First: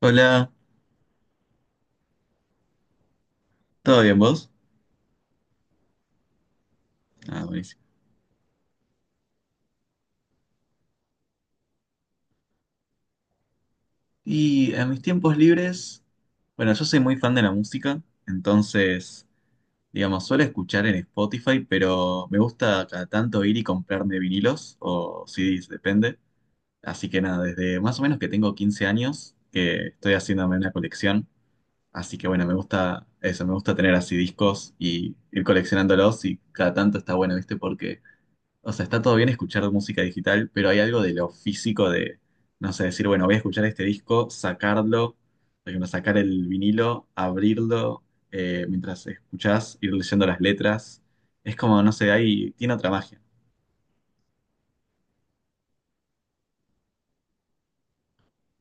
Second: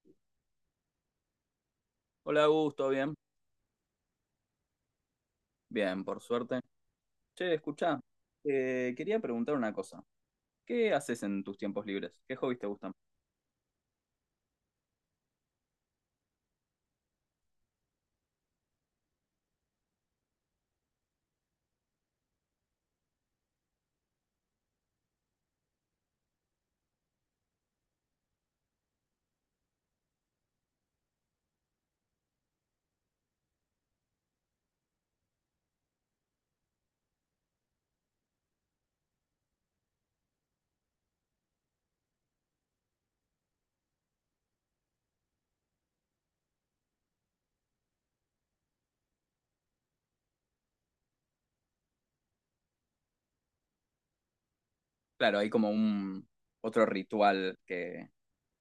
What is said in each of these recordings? Hola, Hola, Augusto, ¿bien? ¿todo bien vos? Bien, por suerte. Ah, Che, buenísimo. escuchá, quería preguntar una cosa. ¿Qué haces en tus tiempos libres? ¿Qué hobbies te gustan? Y en mis tiempos libres, bueno, yo soy muy fan de la música, entonces, digamos, suelo escuchar en Spotify, pero me gusta cada tanto ir y comprarme vinilos o CDs, depende. Así que nada, desde más o menos que tengo 15 años, que estoy haciéndome una colección. Así que bueno, me gusta eso, me gusta tener así discos y ir coleccionándolos y cada tanto está bueno, ¿viste? O sea, está todo bien escuchar música digital, pero hay algo de lo físico de, no sé, decir, bueno, voy a escuchar este disco, sacarlo, por ejemplo, sacar el vinilo, abrirlo, mientras escuchás, ir leyendo las letras. Es como, no sé, ahí tiene otra magia. Claro, hay como un otro ritual que,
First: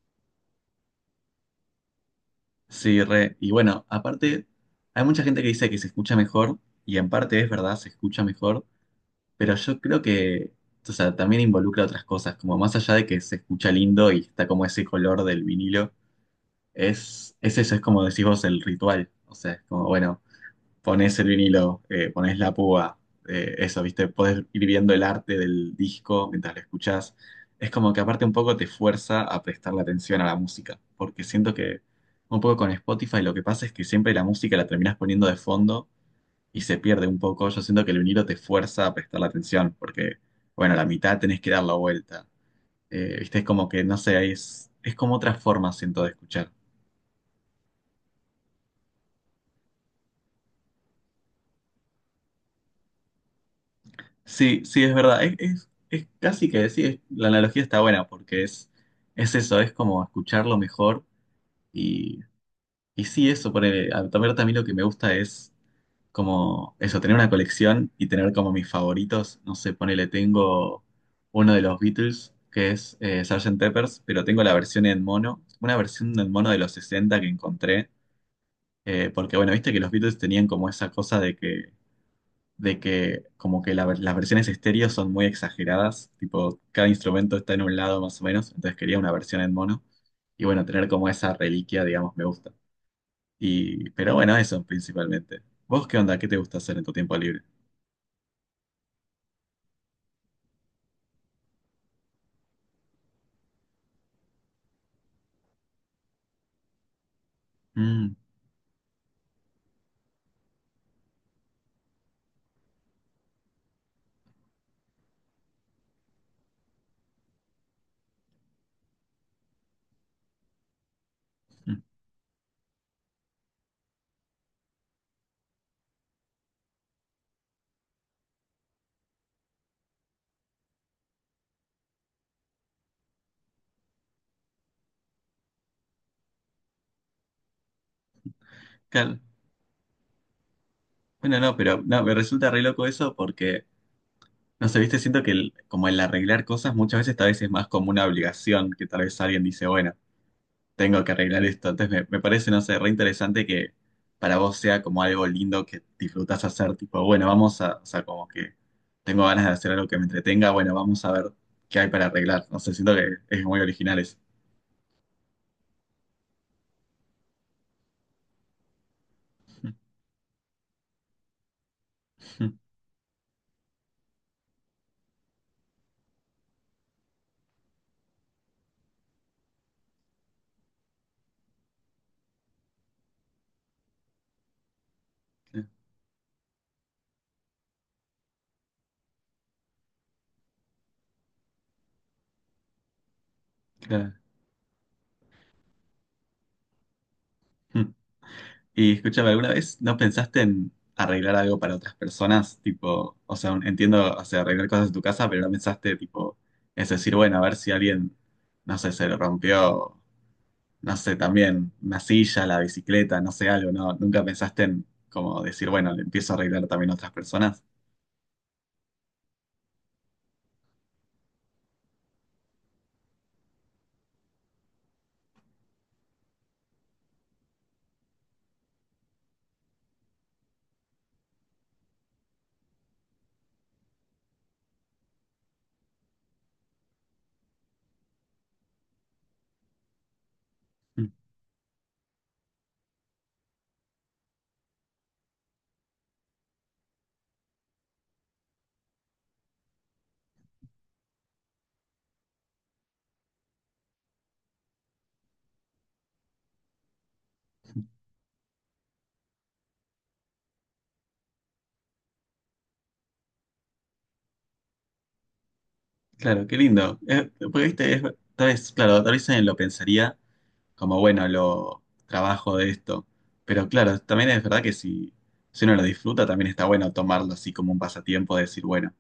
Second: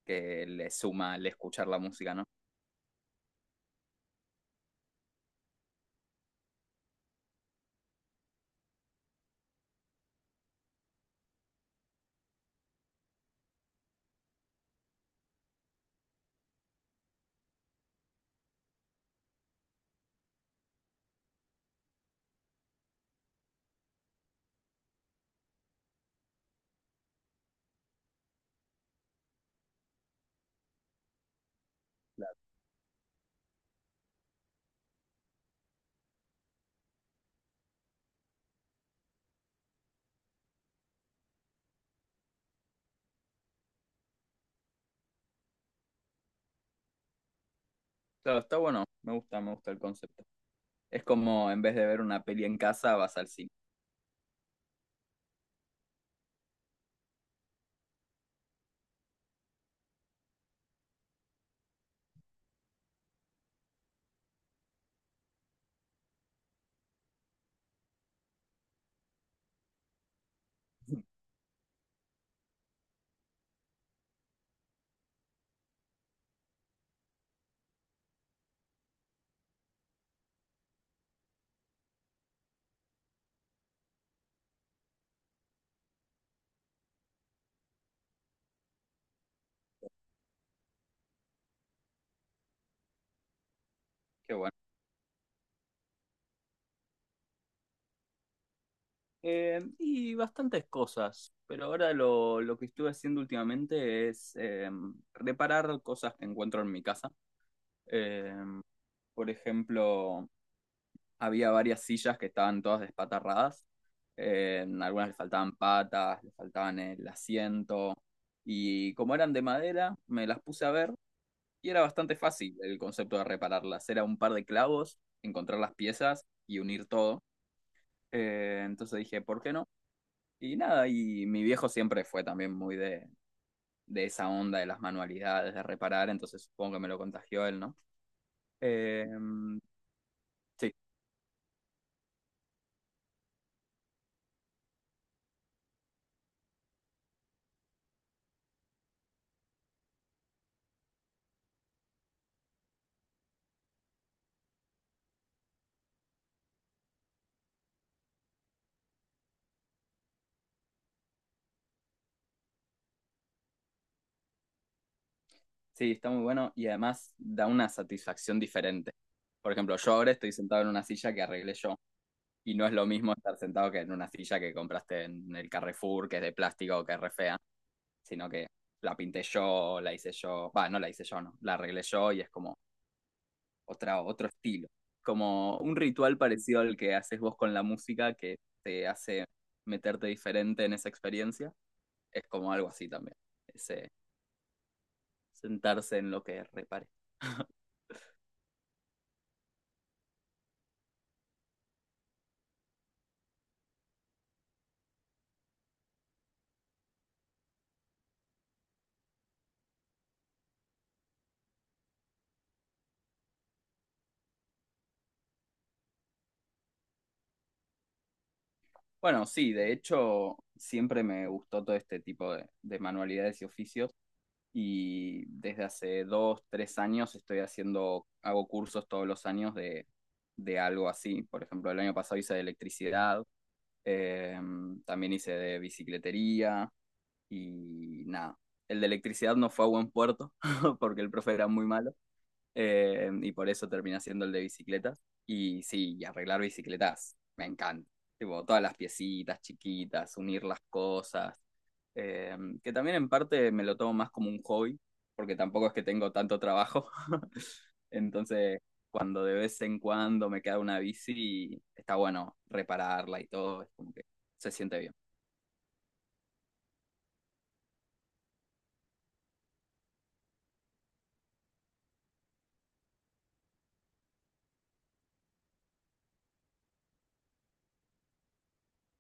que le suma el escuchar la música, ¿no? Sí, re. Y bueno, aparte, hay mucha gente que dice que se escucha mejor, y en parte es verdad, se escucha mejor, pero yo creo que, o sea, también involucra otras cosas, como más allá de que se escucha lindo y está como ese color del vinilo. Es eso, es como decís vos el ritual. O sea, es como, bueno, ponés el vinilo, ponés la púa, eso, ¿viste? Podés ir viendo el arte del disco mientras lo escuchás. Es como que aparte un poco te fuerza a prestarle atención a la música, porque siento que un poco con Spotify lo que pasa es que siempre la música la terminás poniendo de fondo y se pierde un poco. Yo siento que el vinilo te fuerza a prestarle atención, porque, bueno, la mitad tenés que dar la vuelta. ¿Viste? Es como que, no sé, es como otra forma, siento, de escuchar. Claro, está bueno, me gusta el concepto. Es como en vez de ver una peli en casa, vas al cine. Sí, sí, es verdad. Es casi que decir, la analogía está buena porque es eso, es como escucharlo mejor y, y sí, eso, ponele, a ver, también lo que me gusta es como eso, tener una colección y tener como mis favoritos, no sé, ponele, tengo uno de los Beatles que es Sargento Pepper's, pero tengo la versión en mono, una versión en mono de los 60 que encontré, porque bueno, viste que los Beatles tenían como esa cosa de que como que las versiones estéreo son muy exageradas, tipo cada instrumento está en un lado más o menos, entonces quería una versión en mono y bueno, tener como esa reliquia, digamos, me gusta. Y, pero Qué bueno, bueno. eso principalmente. ¿Vos qué onda? ¿Qué te gusta hacer en tu tiempo libre? Y bastantes cosas, pero ahora lo que estuve haciendo últimamente es reparar cosas que encuentro en mi casa. Mm, Eh, por ejemplo, había varias sillas que estaban todas despatarradas. Algunas le faltaban patas, le faltaban el asiento. Y como eran de madera, me las puse a ver y mm, era bastante fácil el concepto de repararlas. Era un par de clavos, encontrar las piezas y unir todo. Entonces dije, ¿por qué no? Y nada, y mi viejo siempre fue también muy de esa onda de las manualidades, de reparar, entonces supongo que me lo contagió él, ¿no? Eh, claro. sí, Bueno, no, pero no, me resulta re loco eso porque, no sé, viste, siento que como el arreglar cosas muchas veces tal vez es más como una obligación, que tal vez alguien dice, bueno. Tengo que arreglar esto. Entonces me parece, no sé, re interesante que para vos sea como algo lindo que disfrutás hacer, tipo, bueno, vamos a, o sea, como que tengo ganas de hacer algo que me entretenga, bueno, vamos a ver qué hay para arreglar. No sé, siento que es muy original eso. sí, está muy bueno y además da una satisfacción diferente. Por ejemplo, yo ahora estoy sentado en una silla que arreglé yo y no es lo mismo estar sentado que en una silla que compraste en el Carrefour, que es de plástico o que es re fea, sino que la pinté yo, la hice yo, va, no la hice yo, no, la arreglé yo y es como otra, otro estilo. Como un ritual parecido al que haces vos con la música que te hace meterte diferente en esa experiencia, es como algo así también, ese Claro. sentarse en lo que repare. Hmm. Y escúchame, ¿alguna vez no pensaste en arreglar algo para otras personas? Tipo, o sea, entiendo, o sea, arreglar cosas en tu casa, pero no pensaste, tipo, es decir, bueno, a ver si alguien, no sé, se lo rompió, no sé, también una silla, la bicicleta, no sé, algo, ¿no? ¿Nunca pensaste en como decir, bueno, le empiezo a arreglar también a otras personas? Bueno, sí, de hecho, siempre me gustó todo este tipo de manualidades y oficios y desde hace 2, 3 años hago cursos todos los años de algo así. Por ejemplo, el año pasado hice de electricidad, eh, también hice de bicicletería y nada. El de electricidad no fue a buen puerto porque Mm, el profe era muy malo, y por eso terminé haciendo el de bicicletas. Y sí, y arreglar bicicletas me encanta. Tipo, todas las piecitas chiquitas, unir las cosas. eh, que también en parte me lo tomo más como un hobby, porque tampoco es que tengo tanto trabajo. Entonces, cuando de vez en cuando me queda una bici, está bueno repararla y todo, es como que se siente bien. claro, qué lindo. Porque, viste, tal vez, claro, tal vez alguien lo pensaría como, bueno, lo trabajo de esto. Pero claro, también es verdad que si uno lo disfruta, también está bueno tomarlo así como un pasatiempo, de decir, bueno,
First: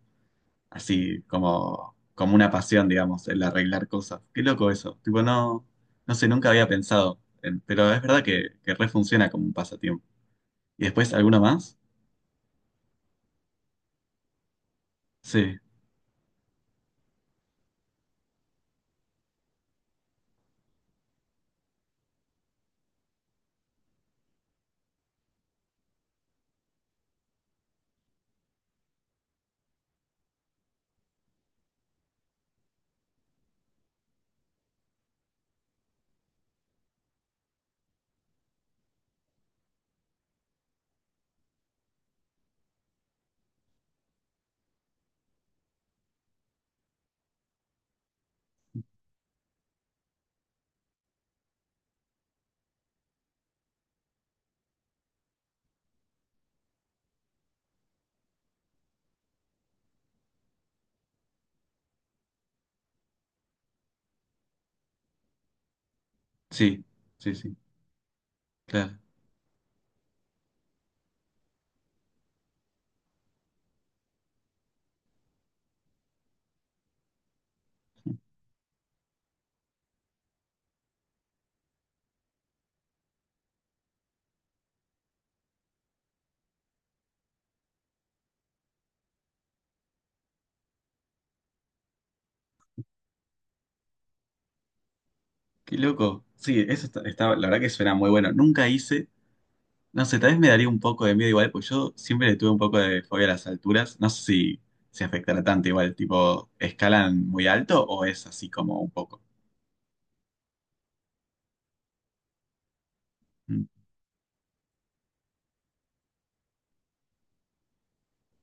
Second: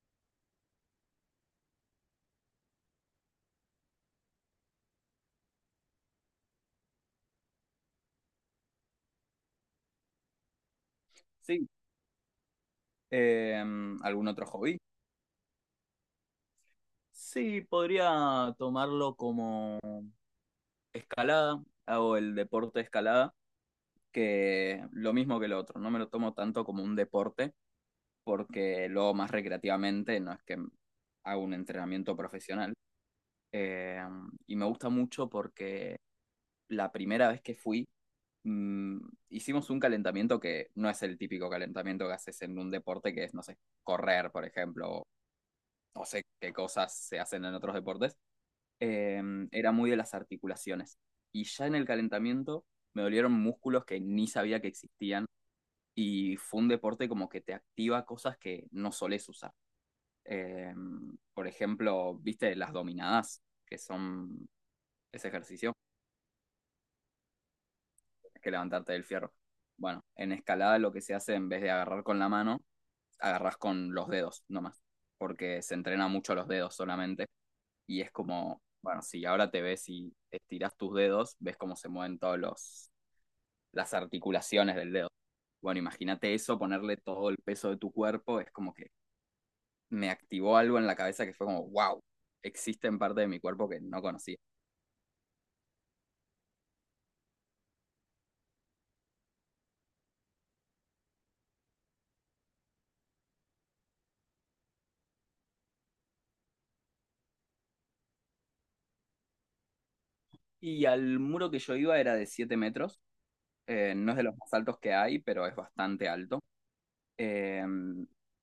así como, como una pasión, digamos, el arreglar cosas. Qué loco eso. Tipo, no, no sé, nunca había pensado, pero es verdad que, re funciona como un pasatiempo. Y después, ¿alguna Sí. más? eh, ¿Algún otro hobby? Sí, Sí, podría tomarlo como escalada, hago el deporte de escalada, que lo mismo que el otro, no me lo tomo tanto como un deporte, porque lo hago más recreativamente, no es que hago un entrenamiento profesional. Eh, y me gusta mucho porque la primera vez que fui, mm, hicimos un calentamiento que no es el típico calentamiento que haces en un deporte, que es, no sé, correr, por ejemplo, o no sé qué cosas se hacen en otros deportes, eh, era muy de las articulaciones. Y ya en el calentamiento me dolieron músculos que ni sabía que existían. Y fue un deporte como que te activa cosas que no solés usar. Eh, por ejemplo, viste las dominadas, que son ese ejercicio, sí, sí, sí, que levantarte claro. del fierro. Bueno, en escalada lo que se hace en vez de agarrar con la mano, agarras con los dedos nomás, porque se entrena mucho los dedos solamente. Y es como, bueno, si ahora te ves y estiras tus dedos, ves cómo se mueven todos los las articulaciones del dedo. Bueno, imagínate eso, ponerle todo el peso de tu cuerpo, es como que me activó algo en la cabeza que fue como, wow, existen partes de mi cuerpo que no conocía. Qué loco. Sí, eso está, la verdad que suena muy bueno. Nunca hice, no sé, tal vez me daría un poco de miedo igual, pues yo siempre le tuve un poco de fobia a las alturas. No sé si se afectará tanto igual, tipo, ¿escalan muy alto o es así como un poco? Y al muro que yo iba era de 7 metros, Mm, no es de los más altos que hay, pero es bastante alto. Eh,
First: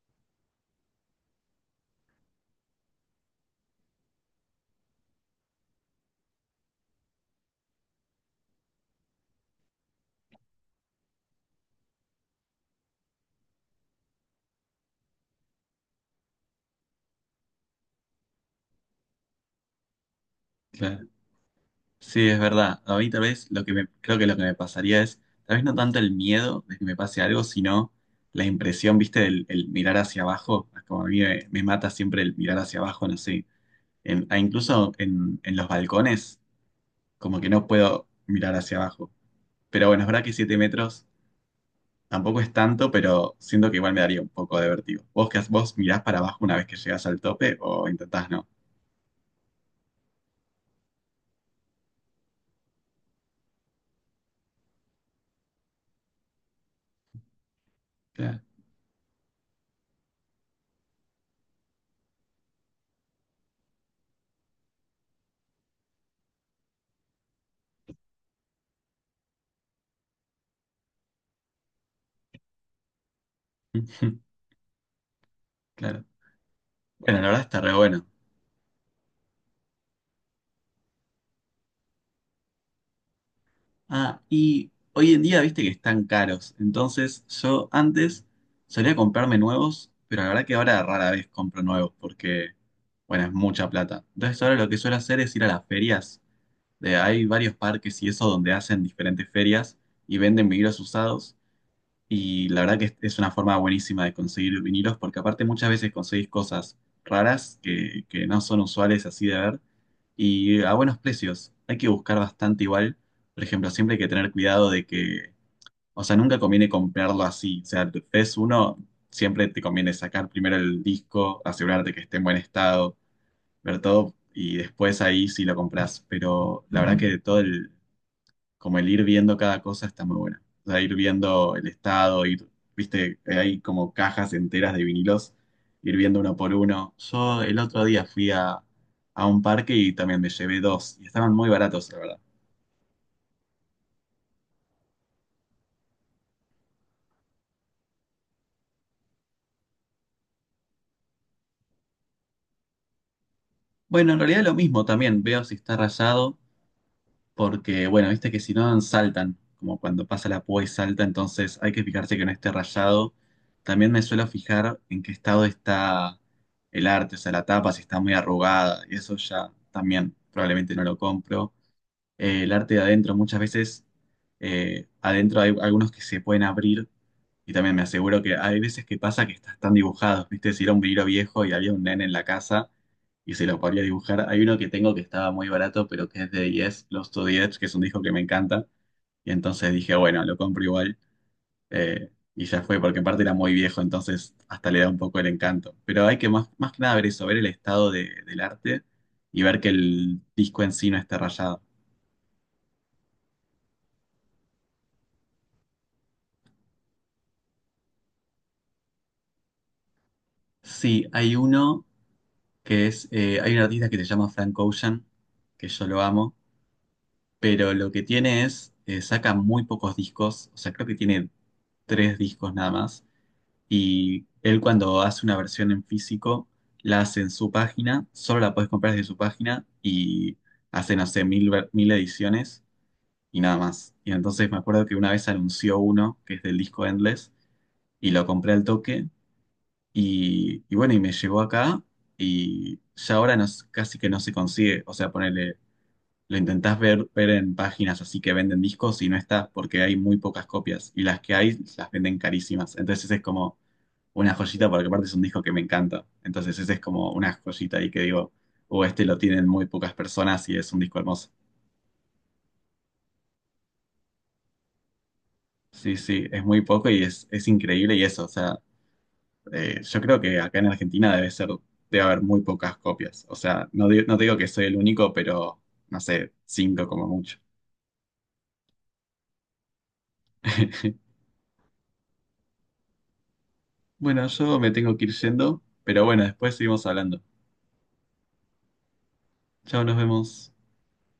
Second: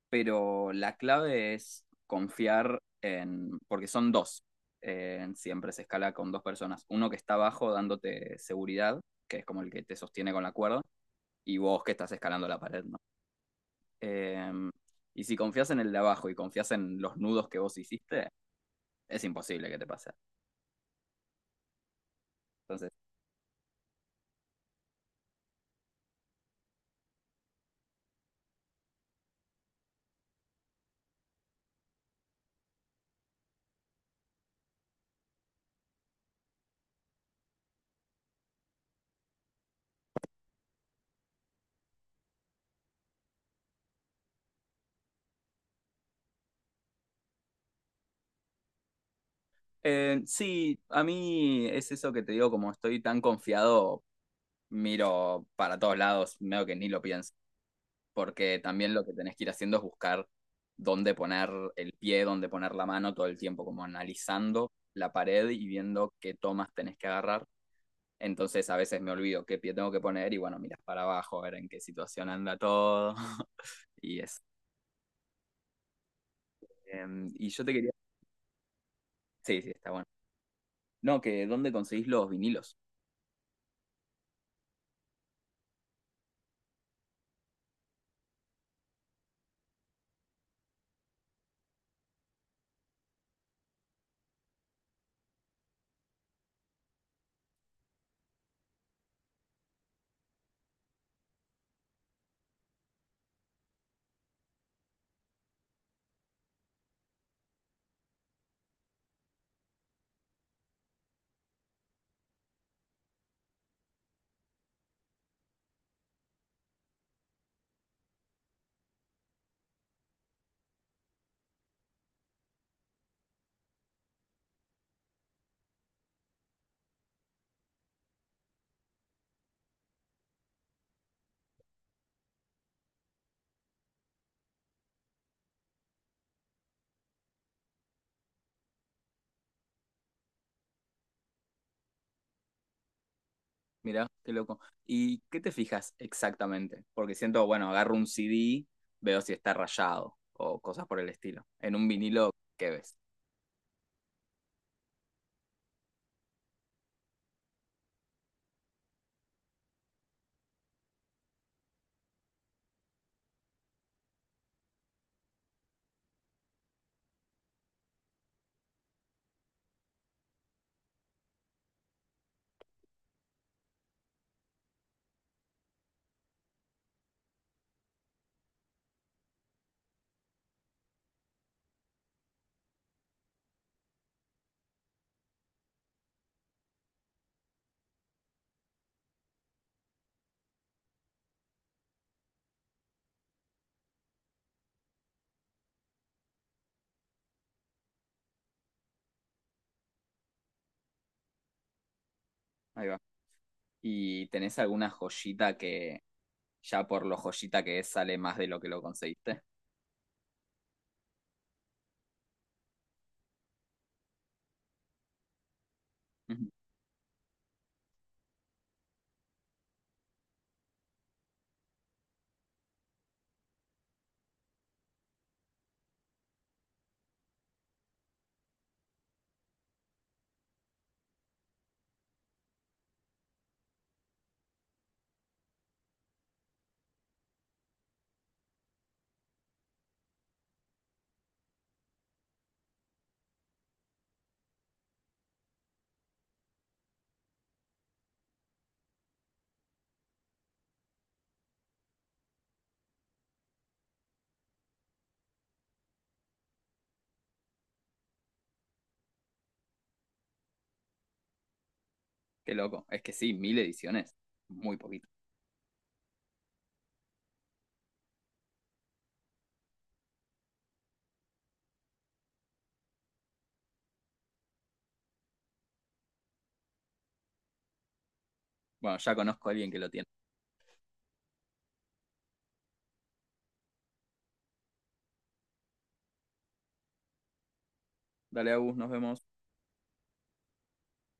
pero la clave es confiar en, porque son dos, siempre se escala con dos personas, uno que está abajo dándote seguridad, que es como el que te sostiene con la cuerda, y vos que estás escalando la pared, ¿no? Eh, y si confías en el de abajo y confías en los nudos que vos hiciste, es imposible que te pase. claro. Sí, es verdad. Entonces, A mí tal vez lo que me, creo que lo que me pasaría es, tal vez no tanto el miedo de que me pase algo, sino la impresión, viste, del el mirar hacia abajo. Como a mí me mata siempre el mirar hacia abajo, no sé a incluso en los balcones, como que no puedo mirar hacia abajo. Pero bueno, es verdad que 7 metros tampoco es tanto, pero siento que igual me daría un poco de vértigo. ¿Vos qué haces? ¿Vos mirás para abajo una vez que llegas al tope o intentás no? Sí, a mí es eso que te digo, como estoy tan confiado, miro para todos lados, medio que ni lo pienso, Claro. porque también lo que tenés que ir haciendo es buscar dónde poner el pie, dónde poner la mano todo el tiempo, como analizando la pared y viendo qué tomas tenés que agarrar. Entonces a veces me olvido qué pie tengo que poner y bueno, miras para abajo a ver en qué situación anda todo. y es Claro. Bueno, la verdad y está yo re te quería. bueno. Sí, sí, está bueno. No, que ¿dónde conseguís los vinilos? Ah, y hoy en día viste que están caros. Entonces yo antes solía comprarme nuevos, pero la verdad que ahora rara vez compro nuevos porque, bueno, es mucha plata. Entonces ahora lo que suelo hacer es ir a las ferias de, hay varios parques y eso donde hacen diferentes ferias y venden vinilos usados. Y la verdad que es una forma buenísima de conseguir vinilos porque aparte muchas veces conseguís cosas raras que no son usuales así de ver y a buenos precios. Hay que buscar bastante igual. Por ejemplo, siempre hay que tener cuidado de que, o sea, nunca conviene comprarlo así. O sea, ves uno, siempre te conviene sacar primero el disco, asegurarte que esté en buen estado, ver todo y después ahí sí lo compras. Pero la verdad que todo el como el ir viendo cada cosa está muy buena. O sea, ir viendo el estado, ir, viste, hay como cajas enteras de vinilos, ir viendo uno por uno. Yo el otro día fui a un parque y también me llevé dos y estaban muy baratos, la verdad. Mirá, qué loco. ¿Y qué te fijas exactamente? Porque siento, bueno, agarro un CD, veo si está rayado o cosas por el estilo. En un vinilo, ¿qué ves? Bueno, en realidad lo mismo también, veo si está rayado porque bueno, viste que si no saltan, como cuando pasa la púa y salta, entonces hay que fijarse que no esté rayado. También me suelo fijar en qué estado está el arte, o sea, la tapa, si está muy arrugada, y eso ya también probablemente no lo compro. El arte de adentro, muchas veces adentro hay algunos que se pueden abrir y también me aseguro que hay veces que pasa que estás tan dibujados, ¿viste? Si era un vinilo viejo y había un nene en la casa y se lo podía dibujar. Hay uno que tengo que estaba muy barato, pero que es de Yes, Lost to the Edge, que es un disco que me encanta. Y entonces dije, bueno, lo compro igual. Y ya fue, porque aparte era muy viejo, entonces hasta le da un poco el encanto. Pero hay que más, más que nada ver eso, ver el estado del arte y ver que el disco en sí no esté rayado. Ahí va. ¿Y tenés alguna joyita que ya por lo joyita que es sale más de lo que lo conseguiste? Sí, hay uno que es, hay un artista que se llama Frank Ocean, que yo lo amo, Ujú. pero lo que tiene es, saca muy pocos discos, o sea, creo que tiene tres discos nada más, y él cuando hace una versión en físico, la hace en su página, solo la puedes comprar desde su página, y hace, no sé, mil ediciones y nada más. Y entonces me acuerdo que una vez anunció uno, que es del disco Endless, y lo compré al toque, y, bueno, y me llegó acá, y ya ahora no, casi que no se consigue, o sea, ponerle lo intentás ver, ver en páginas así que venden discos y no está porque hay muy pocas copias y las que hay las venden carísimas. Entonces es como una joyita porque aparte es un disco que me encanta. Entonces ese es como una joyita ahí que digo, o este lo tienen muy pocas personas y es un disco hermoso. Qué loco. Es que sí, 1.000 ediciones. Muy poquito. Sí, sí, es muy poco y es increíble y eso, o sea, yo creo que acá en Argentina debe ser, debe haber muy pocas copias. O sea, no, no digo que soy el único, pero no sé, cinco como mucho. Bueno, ya conozco a alguien que lo tiene. Bueno, yo me tengo que ir yendo, pero bueno, después seguimos hablando. Dale, Agus, nos vemos. Chao, nos vemos.